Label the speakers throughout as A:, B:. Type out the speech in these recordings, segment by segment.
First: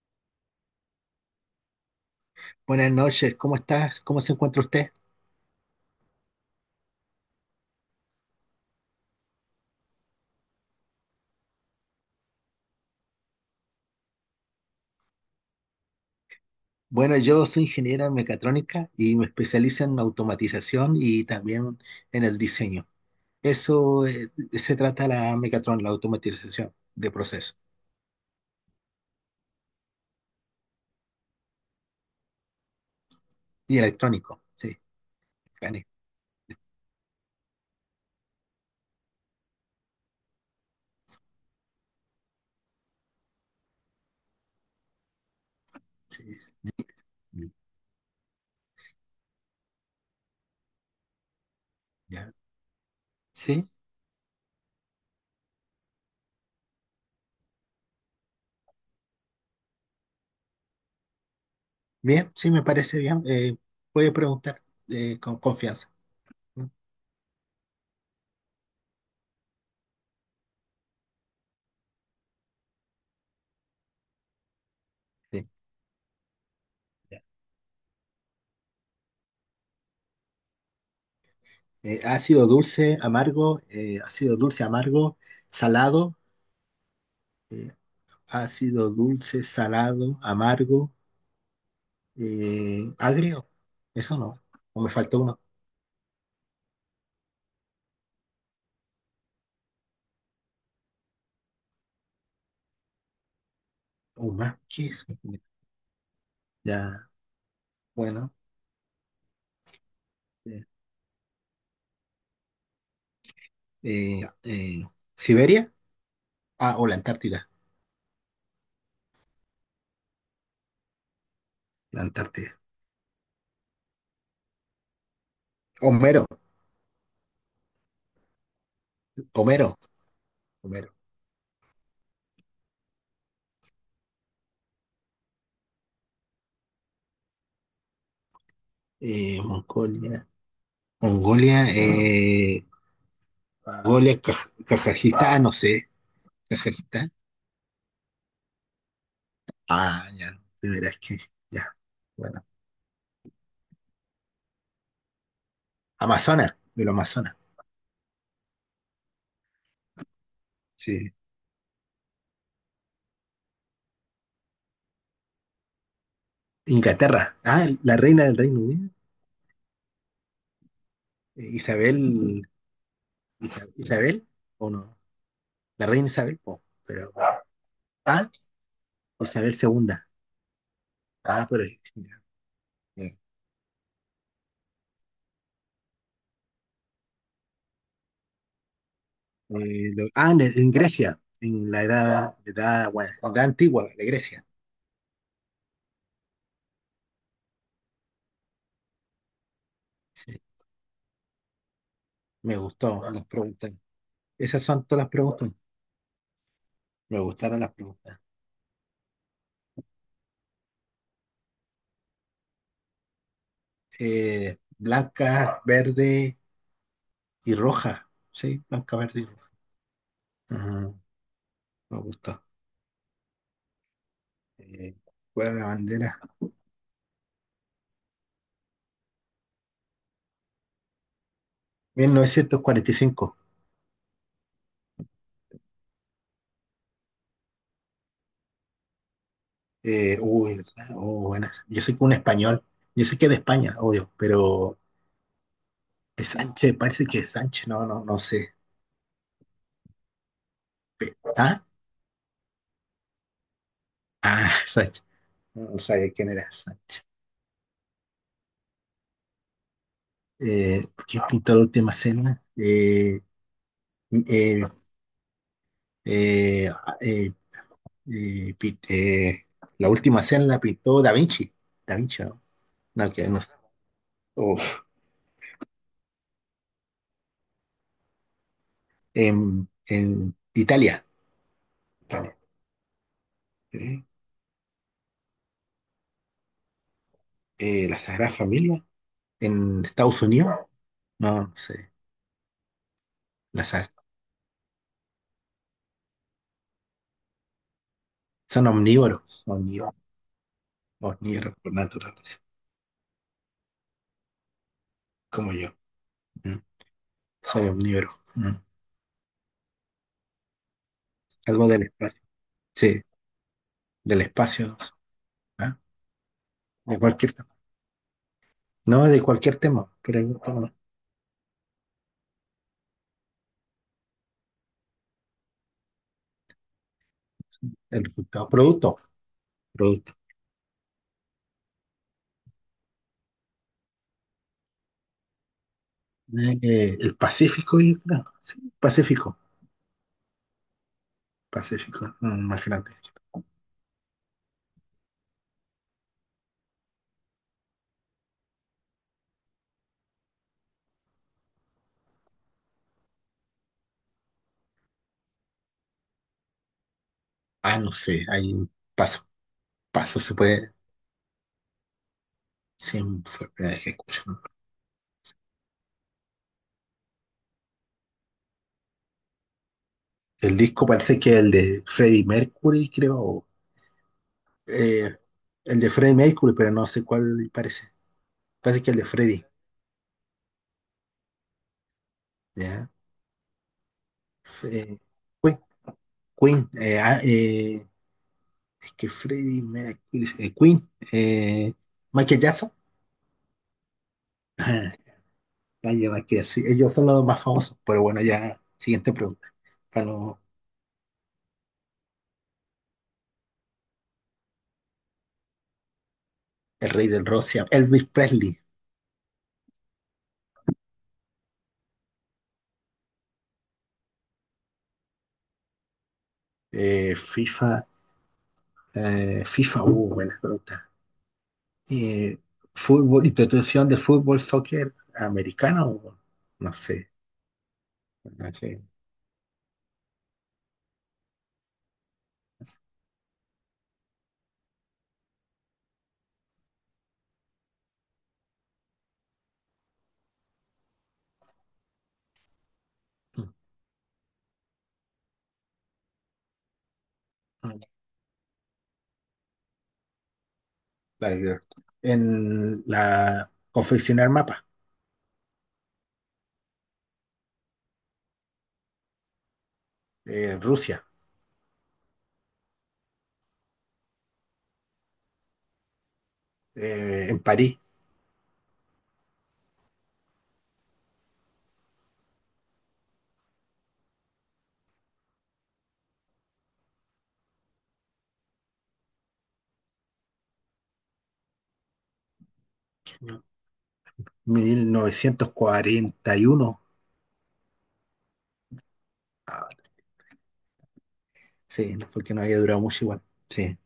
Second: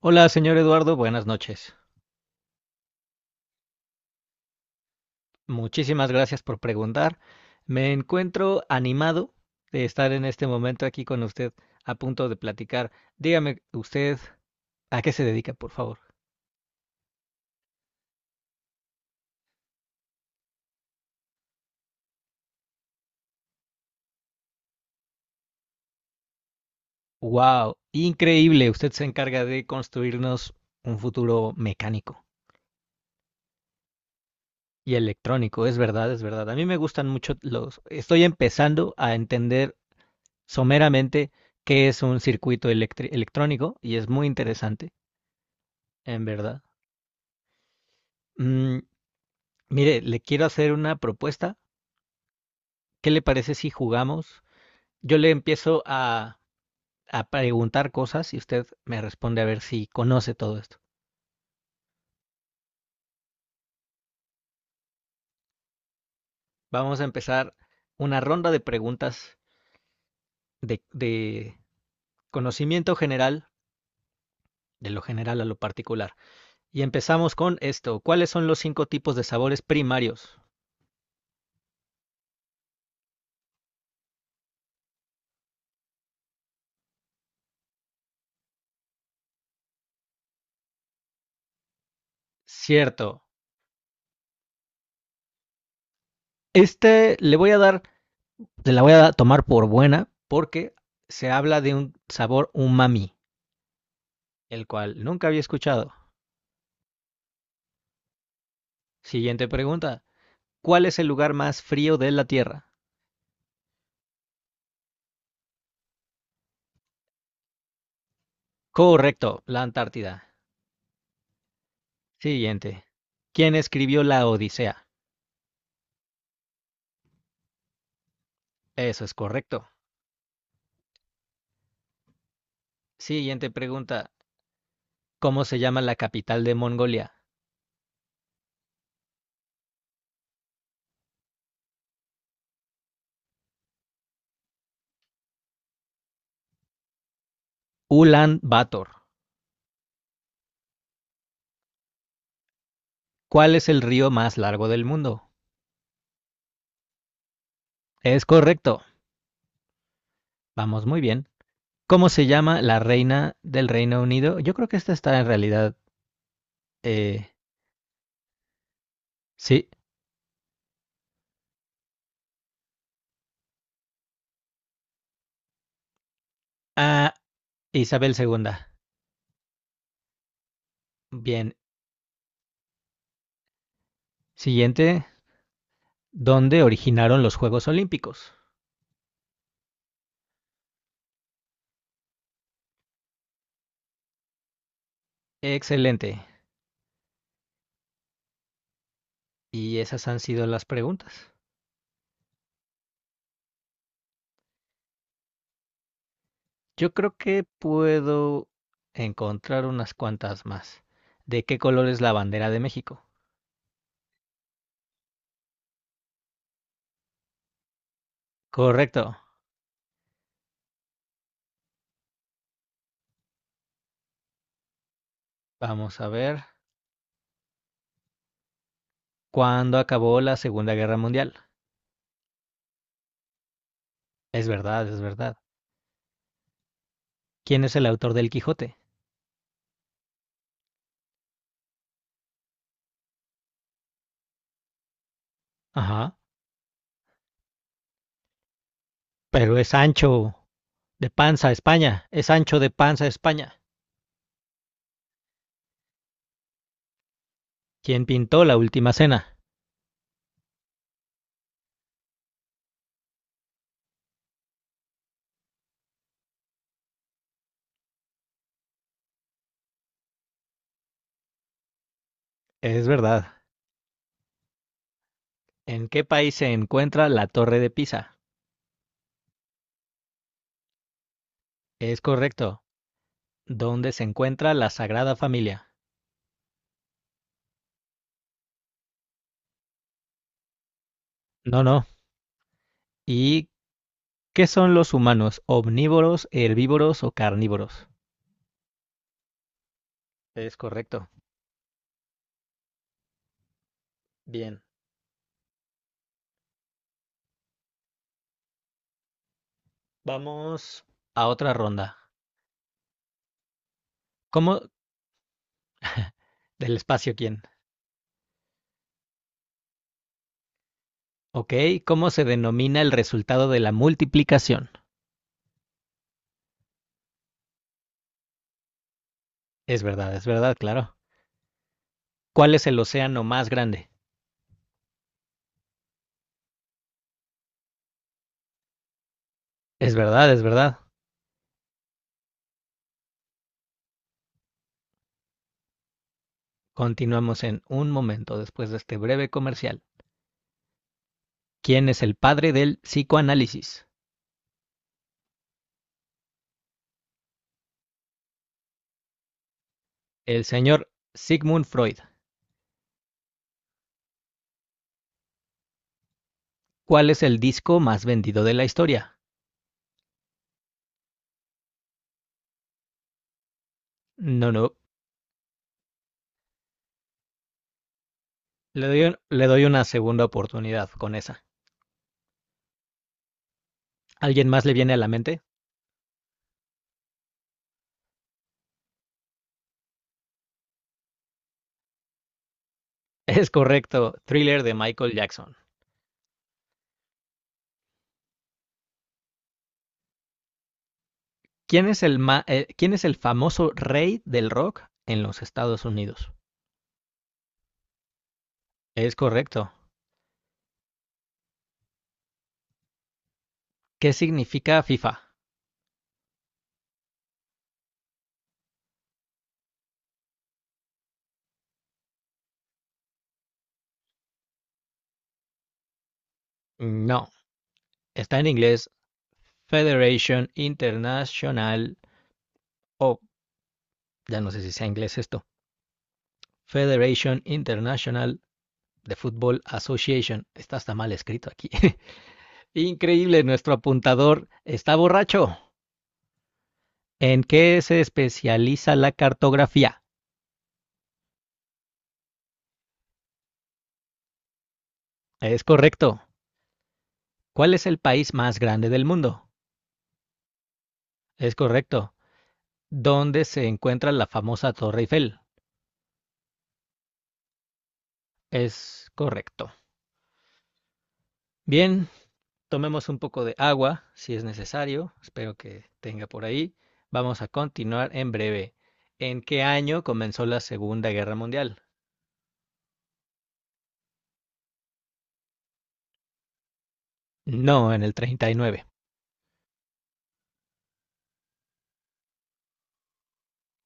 A: Hola, señor Eduardo, buenas noches.
B: Buenas noches, ¿cómo estás? ¿Cómo se encuentra usted?
A: Muchísimas gracias por preguntar. Me encuentro animado de estar en este momento aquí con usted a punto de platicar. Dígame usted a qué se dedica, por favor.
B: Bueno, yo soy ingeniero en mecatrónica y me especializo en automatización y también en el diseño. Eso se trata la mecatrón, la automatización de procesos
A: Wow, increíble. Usted se encarga de construirnos un futuro mecánico
B: y electrónico. Sí,
A: y electrónico. Es
B: gané.
A: verdad, es verdad. A mí me gustan mucho Estoy empezando a entender someramente qué es un circuito electrónico y es muy interesante, en
B: Sí.
A: verdad.
B: Mm,
A: Mm, Mire, le quiero hacer una propuesta.
B: ya.
A: ¿Qué le parece si
B: Sí.
A: jugamos? Yo le empiezo a preguntar cosas y usted me responde a ver si conoce todo esto.
B: Bien, sí, me parece bien. Voy a preguntar con confianza.
A: Vamos a empezar una ronda de preguntas de conocimiento general, de lo general a
B: Sí.
A: lo particular. Y
B: Ya.
A: empezamos con esto. ¿Cuáles son los cinco tipos de sabores primarios?
B: Ácido dulce, amargo, salado, eh, ácido dulce, salado, amargo,
A: Cierto.
B: agrio. Eso no. O me faltó uno,
A: Este le voy a dar, le la voy a tomar por buena porque se habla de un sabor umami,
B: uno más.
A: el
B: ¿Qué
A: cual
B: es?
A: nunca había escuchado.
B: Ya, bueno.
A: Siguiente pregunta.
B: eh,
A: ¿Cuál es el lugar más frío de la Tierra?
B: eh, eh, ¿Siberia? Ah, o la Antártida.
A: Correcto, la Antártida.
B: La Antártida.
A: Siguiente. ¿Quién escribió la Odisea?
B: Homero,
A: Eso es correcto.
B: Homero, Homero.
A: Siguiente pregunta. ¿Cómo se llama la capital de Mongolia?
B: Mongolia. Mongolia, Mongolia, Kaj- Kazajistán, no sé, Kazajistán.
A: Ulan Bator.
B: Ah, ya, de veras que, ya, bueno.
A: ¿Cuál es el río más largo del mundo?
B: Amazonas, de los Amazonas,
A: Es correcto. Vamos muy
B: sí.
A: bien. ¿Cómo se llama la reina del Reino Unido? Yo creo que esta está en realidad. eh,
B: Inglaterra, ah, la reina del Reino Unido,
A: sí.
B: Isabel, Isa- Isabel, o no, la reina Isabel, po, pero,
A: Ah, Isabel
B: ah,
A: II.
B: Isabel segunda, ah,
A: Bien.
B: pero, ya, ya.
A: Siguiente. ¿Dónde originaron los Juegos Olímpicos?
B: Lo- ah, en Grecia, en la edad, edad, bueno, edad antigua de Grecia,
A: Excelente. Y esas han
B: sí,
A: sido las preguntas.
B: me gustó las preguntas, esas son todas las preguntas,
A: Yo creo
B: me
A: que
B: gustaron las preguntas.
A: puedo encontrar unas cuantas más. ¿De qué color es la bandera de México?
B: Blanca, verde y roja. Sí, blanca,
A: Correcto.
B: verde y roja. Ajá, me gusta. Eh, ¿Cuál es la
A: Vamos a
B: bandera?
A: ver. ¿Cuándo acabó la Segunda Guerra Mundial?
B: 1945.
A: Es verdad, es verdad. ¿Quién es el autor del Quijote?
B: Uy, ¿verdad? Oh, buena. Yo sé que un español. Yo sé que es de España, obvio, pero
A: Ajá.
B: es Sánchez, parece que es Sánchez. No, no, no sé.
A: Pero es Sancho de
B: Pe-
A: Panza,
B: ¿Ah?
A: España. Es Sancho de Panza, España.
B: Ah, Sánchez. No, no sabía quién era Sánchez.
A: ¿Quién pintó la Última Cena?
B: ¿Quién pintó la última cena? Eh, eh, eh, pi- la última cena la pintó Da Vinci. Da Vinci, ¿no?
A: Es
B: No,
A: verdad.
B: que no sé. Uf.
A: ¿En qué país se encuentra la Torre de Pisa?
B: En Italia.
A: Es
B: Italia.
A: correcto. ¿Dónde
B: Eh,
A: se encuentra la Sagrada Familia?
B: la Sagrada Familia. En Estados Unidos. No, no
A: No, no.
B: sé.
A: ¿Y
B: La sag-
A: qué son los humanos? ¿Omnívoros, herbívoros o carnívoros?
B: son omnívoros. Omnívoros.
A: Es correcto.
B: Omnívoros por naturaleza.
A: Bien.
B: Como yo. ¿Mm? Soy omnívoro. ¿Mm?
A: Vamos a otra
B: Algo del
A: ronda.
B: espacio. Sí, del
A: ¿Cómo?
B: espacio. ¿Ah?
A: Del
B: De
A: espacio,
B: cualquier
A: ¿quién?
B: tema. No, de cualquier tema. Pero
A: Ok. ¿Cómo se denomina el resultado de la multiplicación?
B: el resultado. Producto. Producto.
A: Es verdad, claro. ¿Cuál es el océano más grande?
B: El Pacífico, yo creo. Sí, Pacífico.
A: Es verdad, es verdad.
B: Pacífico, no, más grande.
A: Continuamos en un momento después de este breve comercial. ¿Quién es el padre del psicoanálisis?
B: Ah, no sé, hay un paso. Paso se
A: El
B: puede.
A: señor Sigmund Freud.
B: Sí, fue la primera vez que escucho, ¿no?
A: ¿Cuál es el disco más vendido de la historia?
B: El disco parece que es el de Freddie Mercury, creo. O,
A: No, no.
B: eh, el de Freddie Mercury, pero no sé cuál parece. Parece
A: Le
B: que el de
A: doy, le
B: Freddie.
A: doy una segunda oportunidad con esa.
B: ¿Ya?
A: ¿Alguien más le viene a
B: Fe-
A: la mente?
B: Queen. Queen, es que Freddie Mercury. Queen. Michael Jackson.
A: Es correcto. Thriller de
B: Ajá,
A: Michael Jackson.
B: Kanye, Michael, sí, ellos son los más famosos. Pero bueno, ya, siguiente pregunta. Ganó
A: ¿Quién es el famoso rey del rock en los Estados Unidos?
B: el rey del Rusia, Elvis Presley,
A: Es correcto. ¿Qué significa FIFA?
B: FIFA, FIFA, buenas preguntas. Eh, fútbol, institución de fútbol, soccer americano, o no sé.
A: No. Está en
B: No sé.
A: inglés. Federation International. Oh, ya no sé si sea inglés esto. Federation International The Football Association. Está hasta mal escrito aquí. Increíble, nuestro apuntador está borracho. ¿En qué se especializa la cartografía?
B: Like, en la confeccionar mapa,
A: Es correcto. ¿Cuál es el país más grande del mundo?
B: Rusia,
A: Es correcto. ¿Dónde se encuentra la famosa Torre Eiffel?
B: en París,
A: Es correcto. Bien, tomemos un poco de agua si es necesario. Espero que tenga por ahí. Vamos a continuar en breve. ¿En qué año comenzó la Segunda Guerra Mundial?
B: 1941.
A: No, en el 39.
B: Ah, sí, porque no había durado mucho igual. Sí,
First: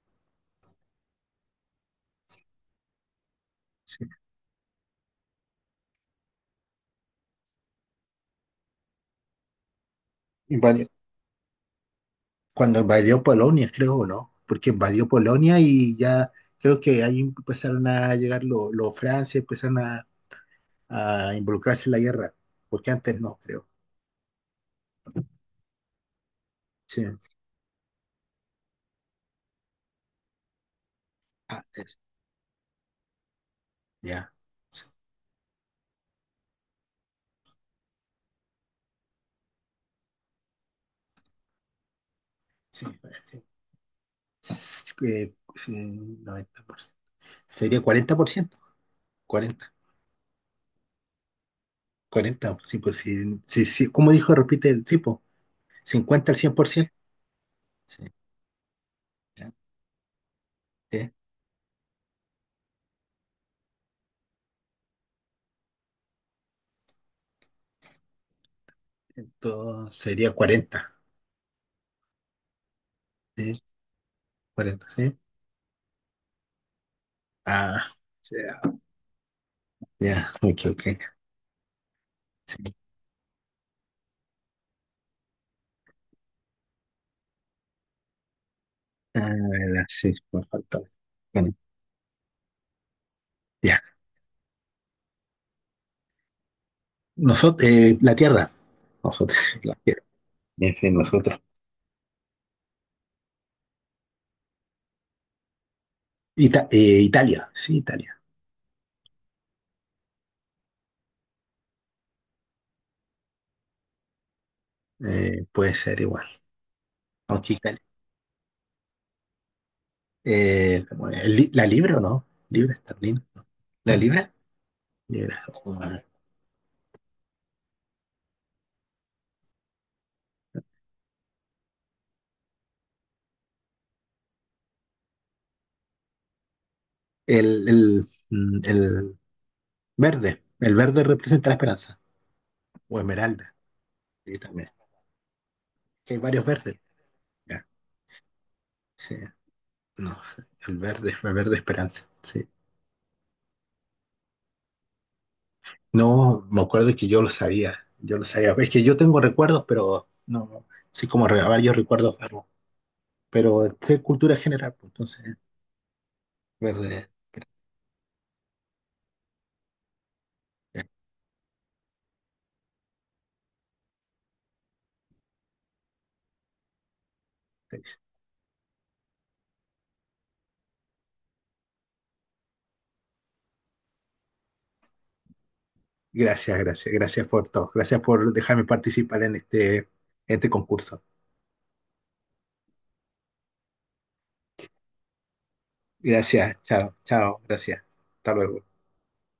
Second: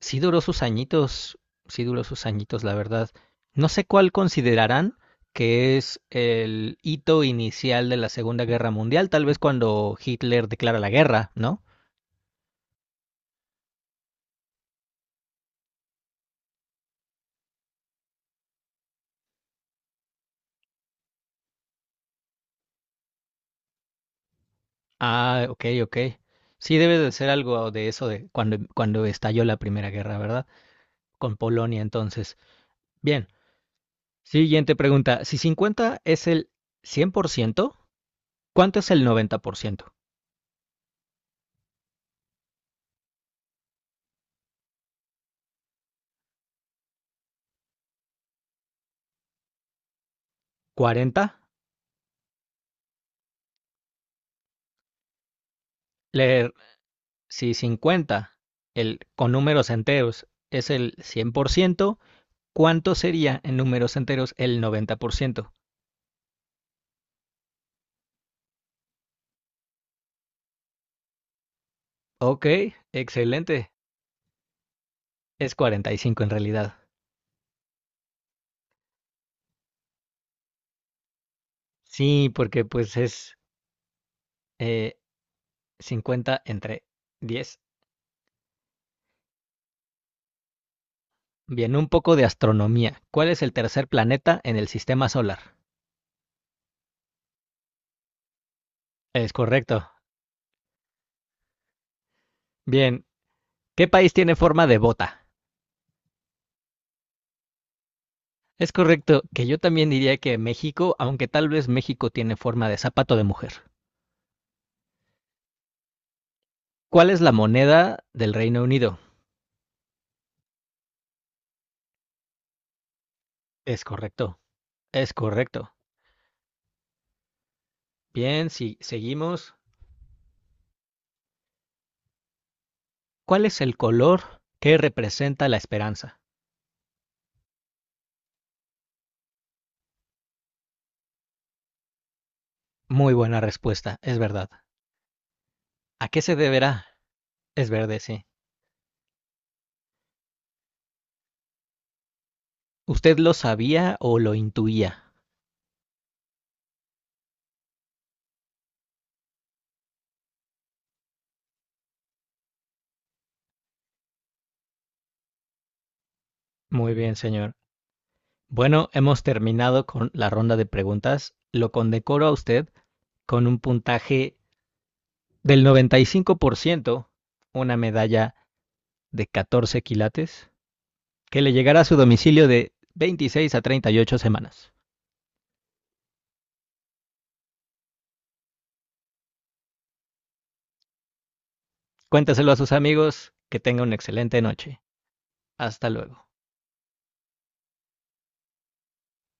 A: Sí duró sus añitos, sí duró sus añitos, la verdad. No sé
B: sí.
A: cuál considerarán que es el hito inicial de la Segunda Guerra Mundial, tal vez cuando Hitler
B: Y,
A: declara
B: bueno,
A: la guerra, ¿no?
B: cuando invadió Polonia, creo, ¿no? Porque invadió Polonia y ya creo que ahí empezaron a llegar los Francia, empezaron a involucrarse en la guerra, porque antes no, creo.
A: Ah, ok, ok. Sí debe
B: Sí,
A: de ser algo de eso de cuando, cuando estalló la Primera Guerra, ¿verdad? Con
B: ah,
A: Polonia
B: es-
A: entonces. Bien,
B: ya.
A: siguiente
B: Sí,
A: pregunta. Si 50 es el 100%, ¿cuánto es el 90%?
B: sí, sí. Es que, sí, 90%. Sería 40%, 40,
A: 40.
B: 40. Sí, pues sí, sí, sí, como dijo, repite el tipo, 50 al
A: Le
B: 100%.
A: Si
B: Sí,
A: 50 el, con
B: ya,
A: números enteros es el
B: sí.
A: 100%, ¿cuánto sería en números enteros el 90%?
B: Entonces sería 40.
A: Ok,
B: Sí,
A: excelente.
B: 40, sí.
A: Es 45 en realidad.
B: Ah, sí. Ya, ok, ok.
A: Sí, porque pues es eh, 50 entre 10.
B: Ah, la- sí, me faltó. Bueno,
A: Bien, un poco de astronomía. ¿Cuál es el
B: ya.
A: tercer planeta en el sistema solar?
B: Nosotros, la Tierra,
A: Es
B: nosotros, la
A: correcto.
B: Tierra, en fin, nosotros.
A: Bien, ¿qué país tiene forma de bota?
B: Ita- Italia, sí, Italia.
A: Es correcto que yo también diría que México, aunque tal vez México tiene forma de zapato de mujer.
B: Puede ser igual.
A: ¿Cuál es la
B: Aunque Italia.
A: moneda del Reino Unido?
B: Bueno, el li- ¿la libra o no? ¿Libra esterlina?
A: Es
B: ¿La libra?
A: correcto, es
B: Libra.
A: correcto.
B: Bueno.
A: Bien, si seguimos. ¿Cuál es el color que representa la esperanza?
B: El, el verde. El verde representa la esperanza. O
A: Muy buena
B: esmeralda.
A: respuesta, es
B: Sí,
A: verdad.
B: también.
A: ¿A
B: Que
A: qué
B: hay
A: se
B: varios verdes.
A: deberá?
B: Ya,
A: Es verde, sí.
B: sí. No sé. El verde esperanza. Sí.
A: ¿Usted lo sabía o lo intuía?
B: No, me acuerdo que yo lo sabía, yo lo sabía. Es que yo tengo recuerdos, pero no, no, sí como re- varios recuerdos, pero, pero qué cultura general, pues, entonces,
A: Muy
B: verde.
A: bien, señor. Bueno, hemos terminado con la ronda de preguntas. Lo condecoro a usted con un puntaje del 95%, una medalla de 14 quilates que le llegará a su domicilio de 26 a 38 semanas.
B: Gracias, gracias, gracias por todo, gracias por dejarme participar en este concurso.
A: Cuéntaselo a sus amigos, que tenga una excelente noche. Hasta luego.
B: Gracias, chao, chao, gracias. Hasta luego.